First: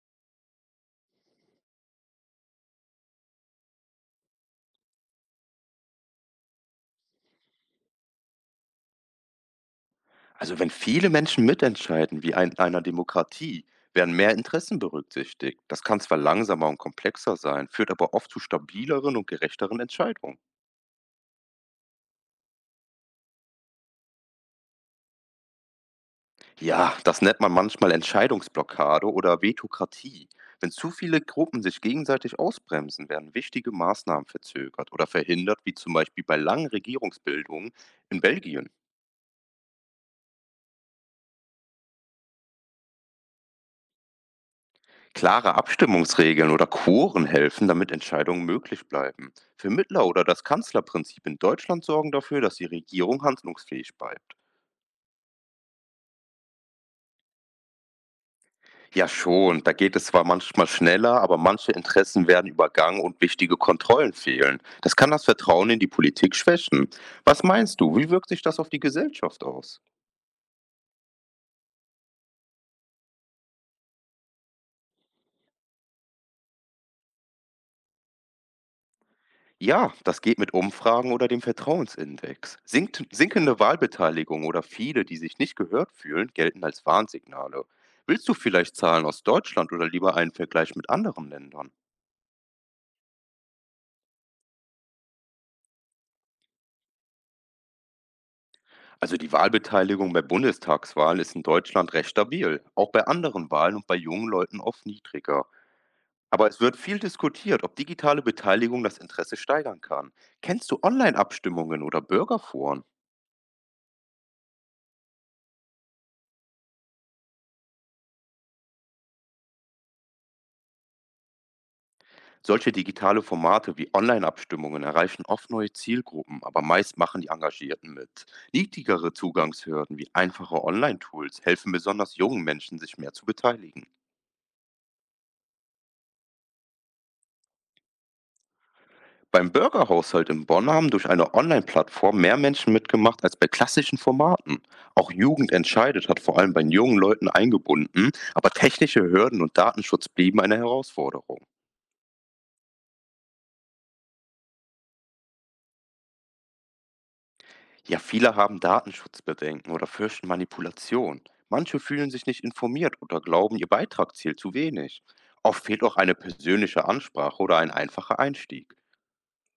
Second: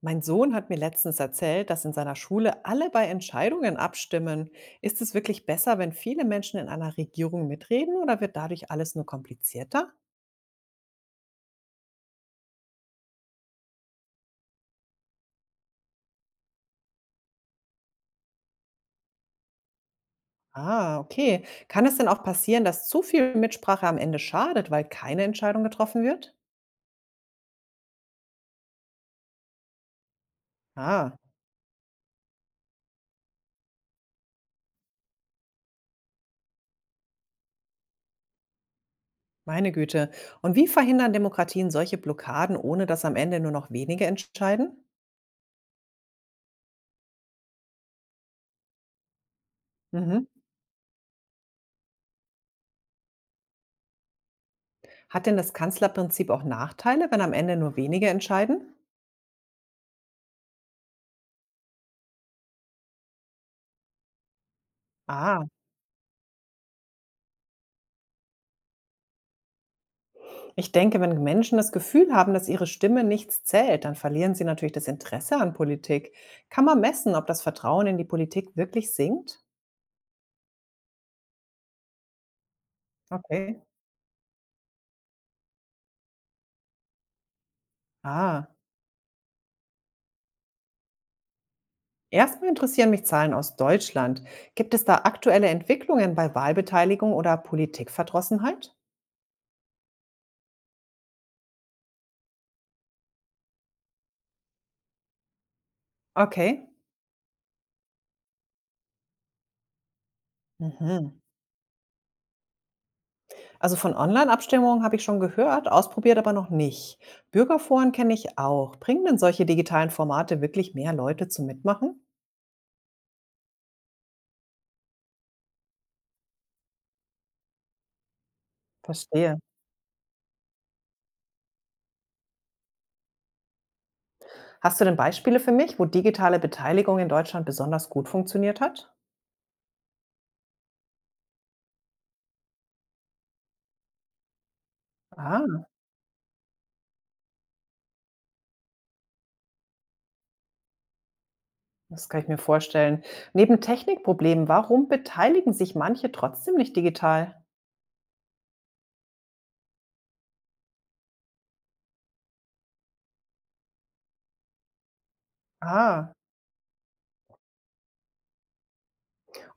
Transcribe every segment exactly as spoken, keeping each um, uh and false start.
Mein Sohn hat mir letztens erzählt, dass in seiner Schule alle bei Entscheidungen abstimmen. Ist es wirklich besser, wenn viele Menschen in einer Regierung mitreden oder wird dadurch alles nur komplizierter? Also wenn viele Menschen mitentscheiden, wie in einer Demokratie, werden mehr Interessen berücksichtigt. Das kann zwar langsamer und komplexer sein, führt aber oft zu stabileren und gerechteren Entscheidungen. Ah, okay. Kann es denn auch passieren, dass zu viel Mitsprache am Ende schadet, weil keine Entscheidung getroffen wird? Ja, das nennt man manchmal Entscheidungsblockade oder Vetokratie. Wenn zu Ah, viele Gruppen sich gegenseitig ausbremsen, werden wichtige Maßnahmen verzögert oder verhindert, wie zum Beispiel bei langen Regierungsbildungen in Belgien. meine Güte. Und wie verhindern Demokratien solche Blockaden, ohne dass am Ende nur noch wenige entscheiden? Klare Abstimmungsregeln oder Quoren helfen, damit Entscheidungen möglich bleiben. Vermittler oder Mhm. das Kanzlerprinzip in Deutschland sorgen dafür, dass die Regierung handlungsfähig bleibt. Hat denn das Kanzlerprinzip auch Nachteile, wenn am Ende nur wenige entscheiden? Ja schon, da geht es zwar manchmal schneller, aber manche Interessen werden übergangen und wichtige Kontrollen fehlen. Das kann das Ah. Vertrauen in die Politik schwächen. Was meinst du, wie wirkt sich das auf die Gesellschaft aus? Ich denke, wenn Menschen das Gefühl haben, dass ihre Stimme nichts zählt, dann verlieren sie natürlich das Interesse an Politik. Kann man messen, ob das Vertrauen in die Politik wirklich sinkt? Ja, das geht mit Umfragen oder dem Vertrauensindex. Sinkt, Okay. Sinkende Wahlbeteiligung oder viele, die sich nicht gehört fühlen, gelten als Warnsignale. Willst du Ah, vielleicht Zahlen aus Deutschland oder lieber einen Vergleich mit anderen Ländern? erstmal interessieren mich Zahlen aus Deutschland. Gibt es da aktuelle Entwicklungen bei Wahlbeteiligung oder Politikverdrossenheit? Also die Wahlbeteiligung bei Bundestagswahlen ist in Deutschland recht stabil, auch bei anderen Wahlen und bei jungen Leuten oft niedriger. Aber es Okay. wird viel diskutiert, ob digitale Beteiligung das Interesse steigern kann. Kennst du Mhm. Online-Abstimmungen oder Bürgerforen? Also von Online-Abstimmungen habe ich schon gehört, ausprobiert aber noch nicht. Bürgerforen kenne ich auch. Bringen denn solche digitalen Formate wirklich mehr Leute zum Mitmachen? Solche digitale Formate wie Online-Abstimmungen erreichen oft neue Zielgruppen, aber meist machen die Engagierten mit. Niedrigere Verstehe. Zugangshürden wie einfache Online-Tools helfen besonders jungen Menschen, sich mehr zu beteiligen. Hast du denn Beispiele für mich, wo digitale Beteiligung in Deutschland besonders gut funktioniert hat? Beim Bürgerhaushalt in Bonn haben durch eine Online-Plattform mehr Menschen mitgemacht als bei klassischen Formaten. Auch Jugend Ah, entscheidet hat vor allem bei jungen Leuten eingebunden, aber technische Hürden und Datenschutz blieben eine Herausforderung. das kann ich mir vorstellen. Neben Technikproblemen, warum beteiligen sich manche trotzdem nicht digital? Ja, viele haben Datenschutzbedenken oder fürchten Manipulation. Manche fühlen sich nicht informiert oder glauben, ihr Beitrag zählt zu wenig. Oft fehlt auch Ah, eine persönliche Ansprache oder ein einfacher Einstieg.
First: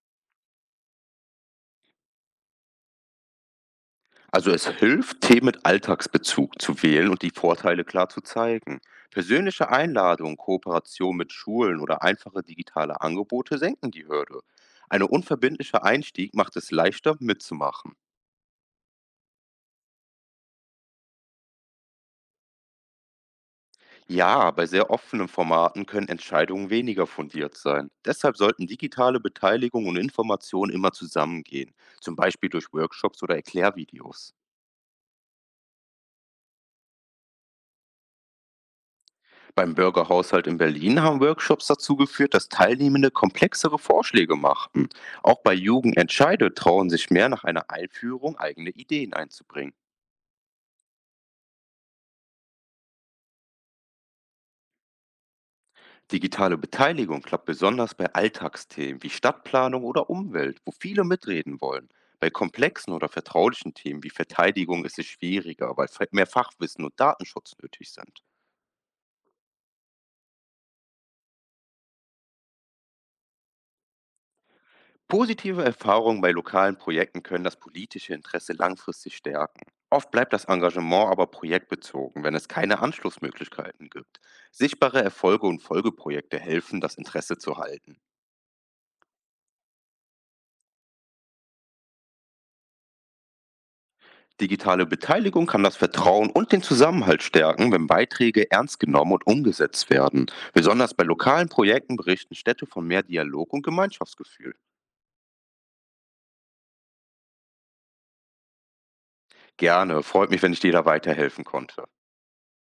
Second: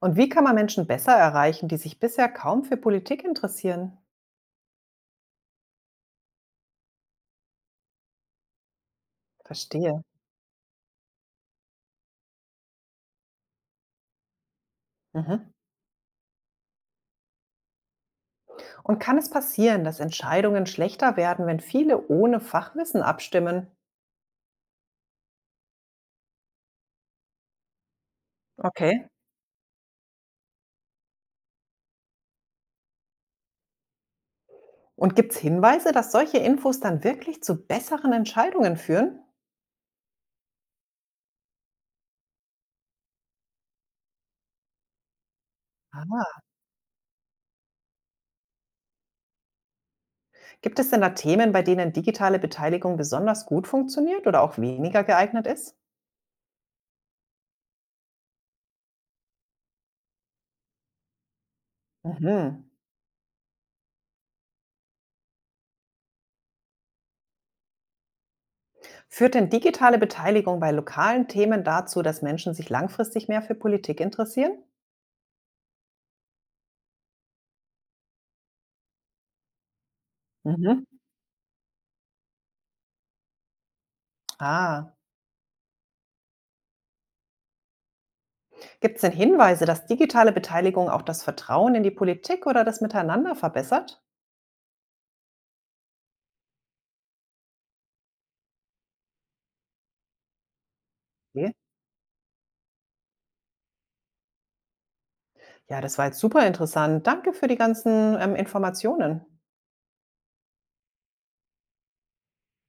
und wie kann man Menschen besser erreichen, die sich bisher kaum für Politik interessieren? Also es hilft, Themen mit Alltagsbezug zu wählen und die Vorteile klar zu zeigen. Persönliche Verstehe. Einladungen, Kooperation mit Schulen oder einfache digitale Angebote senken die Hürde. Ein Mhm. unverbindlicher Einstieg macht es leichter, mitzumachen. Und kann es passieren, dass Entscheidungen schlechter werden, wenn viele ohne Fachwissen abstimmen? Ja, bei sehr offenen Formaten können Entscheidungen weniger fundiert sein. Deshalb sollten Okay. digitale Beteiligung und Information immer zusammengehen, zum Beispiel durch Workshops oder Erklärvideos. Und gibt es Hinweise, dass solche Infos dann wirklich zu besseren Entscheidungen führen? Beim Bürgerhaushalt in Berlin haben Workshops dazu geführt, dass Teilnehmende komplexere Vorschläge machten. Auch bei Jugend Ah. entscheidet trauen sich mehr nach einer Einführung eigene Ideen einzubringen. Gibt es denn da Themen, bei denen digitale Beteiligung besonders gut funktioniert oder auch weniger geeignet ist? Digitale Beteiligung klappt besonders bei Alltagsthemen wie Stadtplanung oder Umwelt, wo viele mitreden wollen. Bei Mhm. komplexen oder vertraulichen Themen wie Verteidigung ist es schwieriger, weil fe- mehr Fachwissen und Datenschutz nötig sind. Führt denn digitale Beteiligung bei lokalen Themen dazu, dass Menschen sich langfristig mehr für Politik interessieren? Positive Erfahrungen bei lokalen Projekten können das politische Interesse langfristig stärken. Oft bleibt das Mhm. Engagement aber projektbezogen, wenn es keine Anschlussmöglichkeiten gibt. Ah, Sichtbare Erfolge und Folgeprojekte helfen, das Interesse zu halten. gibt es denn Hinweise, dass digitale Beteiligung auch das Vertrauen in die Politik oder das Miteinander verbessert? Digitale Beteiligung kann das Vertrauen und den Zusammenhalt stärken, wenn Beiträge ernst genommen und umgesetzt werden. Besonders bei lokalen Okay. Projekten berichten Städte von mehr Dialog und Gemeinschaftsgefühl. Ja, das war jetzt super interessant. Danke für die ganzen ähm, Informationen. Gerne, freut mich, wenn ich dir da weiterhelfen konnte.